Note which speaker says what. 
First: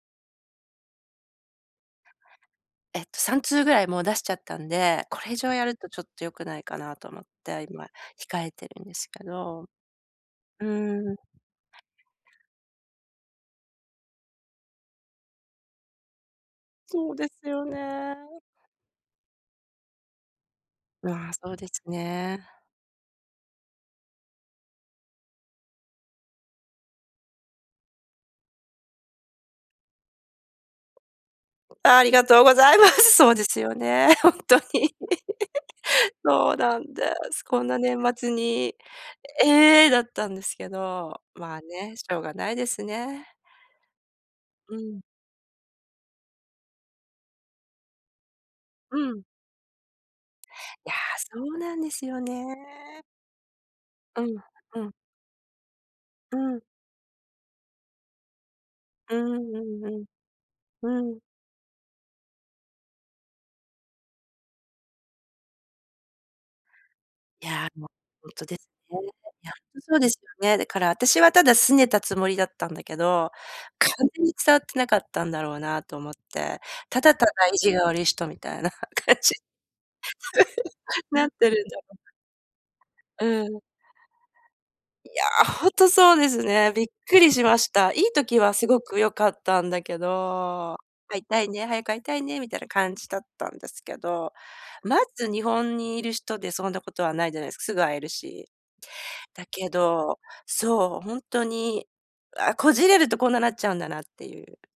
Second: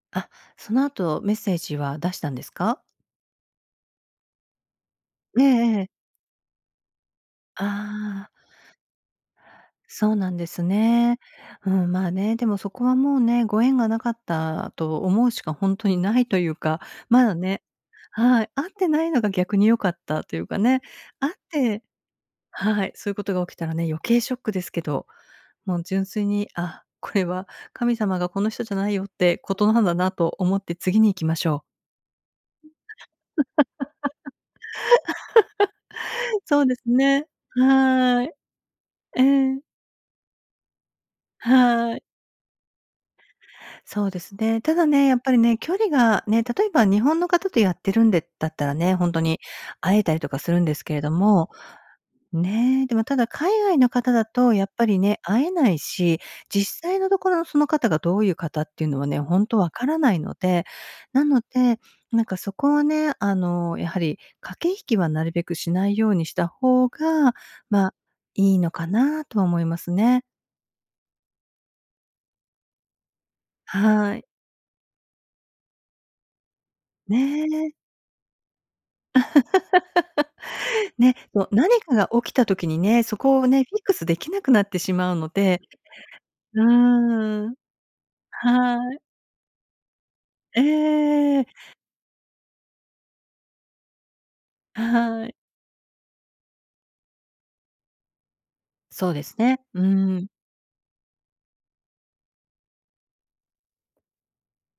Speaker 1: あ、そのあとメッセージは出したんですか？
Speaker 2: えっと、3通ぐらいもう出しちゃったんで、これ以
Speaker 1: ええ
Speaker 2: 上やる
Speaker 1: え
Speaker 2: と
Speaker 1: え。
Speaker 2: ちょっと良くないかなと思って、今
Speaker 1: ああ。
Speaker 2: 控えてるんですけど。
Speaker 1: そうなんです
Speaker 2: うーん。
Speaker 1: ね。うん、まあ、ね、でもそこはもうね、ご縁がなかったと思うしかほんとにないというか、
Speaker 2: そう
Speaker 1: ま
Speaker 2: で
Speaker 1: だ
Speaker 2: す
Speaker 1: ね
Speaker 2: よね。
Speaker 1: はい、会ってないのが逆に良かったというかね、
Speaker 2: わ、
Speaker 1: 会っ
Speaker 2: そうです
Speaker 1: て
Speaker 2: ね。
Speaker 1: はい、そういうことが起きたらね、余計ショックですけど、もう純粋に、あ、これは神様が「この人じゃないよ」ってことなんだなと思って、次に行きましょう。
Speaker 2: ありがとうございます。そうですよね、ほんとに。そう
Speaker 1: そうで
Speaker 2: な
Speaker 1: す
Speaker 2: んで
Speaker 1: ね、
Speaker 2: す、こんな年
Speaker 1: は
Speaker 2: 末
Speaker 1: い。
Speaker 2: に
Speaker 1: ええ。
Speaker 2: 「ええ！」だったんですけど、まあね、
Speaker 1: はい。
Speaker 2: しょうがないですね。
Speaker 1: そうですね。
Speaker 2: う
Speaker 1: ただ
Speaker 2: ん。
Speaker 1: ね、やっぱりね、距離が、ね、例えば日本の方とやってるんでだったらね、
Speaker 2: う
Speaker 1: ほんと
Speaker 2: ん。
Speaker 1: に会えたりとかするんです
Speaker 2: いや、
Speaker 1: けれど
Speaker 2: そ
Speaker 1: も、
Speaker 2: うなんですよ
Speaker 1: ね、で
Speaker 2: ね。
Speaker 1: もただ、海外の方
Speaker 2: う
Speaker 1: だ
Speaker 2: ん、
Speaker 1: と、やっ
Speaker 2: う
Speaker 1: ぱ
Speaker 2: ん。
Speaker 1: りね、会えないし、
Speaker 2: うん。
Speaker 1: 実際のところのその方がどういう方っていうのは
Speaker 2: う
Speaker 1: ね、
Speaker 2: ん、
Speaker 1: ほんと
Speaker 2: う
Speaker 1: 分
Speaker 2: ん
Speaker 1: か
Speaker 2: う
Speaker 1: ら
Speaker 2: ん。
Speaker 1: ないので、
Speaker 2: うん。
Speaker 1: なので、なんかそこはね、あの、やはり、駆け引きはなるべくしないようにした方が、
Speaker 2: いや、も、
Speaker 1: まあ、
Speaker 2: ほんと
Speaker 1: い
Speaker 2: で
Speaker 1: い
Speaker 2: ね、
Speaker 1: のかなとは
Speaker 2: や、
Speaker 1: 思いま
Speaker 2: う
Speaker 1: す
Speaker 2: そうです
Speaker 1: ね。
Speaker 2: よね。だから、あたしはただ拗ねたつもりだったんだけど、かん
Speaker 1: はい。
Speaker 2: 伝わってなかったんだろうなと思って、ただただ意
Speaker 1: ね。
Speaker 2: 地が悪い人みたいな感じ
Speaker 1: ね、
Speaker 2: なっ
Speaker 1: そう、
Speaker 2: てるんだ
Speaker 1: 何かが起きた時にね、そ
Speaker 2: ろ
Speaker 1: こ
Speaker 2: な。
Speaker 1: を
Speaker 2: うん。い
Speaker 1: ね、フィックスできなくなってしまうの
Speaker 2: や、
Speaker 1: で、
Speaker 2: ほんとそうです
Speaker 1: う
Speaker 2: ね、びっくりし
Speaker 1: ーん。
Speaker 2: ました。いい時はすご
Speaker 1: は
Speaker 2: く
Speaker 1: い。
Speaker 2: 良かったんだけ
Speaker 1: ええええ
Speaker 2: ど「会い
Speaker 1: えええ
Speaker 2: たい
Speaker 1: え。
Speaker 2: ね、早く会いたいね」みたいな感じだったんですけど、ま
Speaker 1: は
Speaker 2: ず
Speaker 1: い。
Speaker 2: 日本にいる人でそんなことはないじゃないすか、すぐ会えるし。
Speaker 1: そうです
Speaker 2: だ
Speaker 1: ね、
Speaker 2: け
Speaker 1: うー
Speaker 2: ど、
Speaker 1: ん。
Speaker 2: そう、ほんとに、あ、こじれるとこんななっちゃうんだなっていう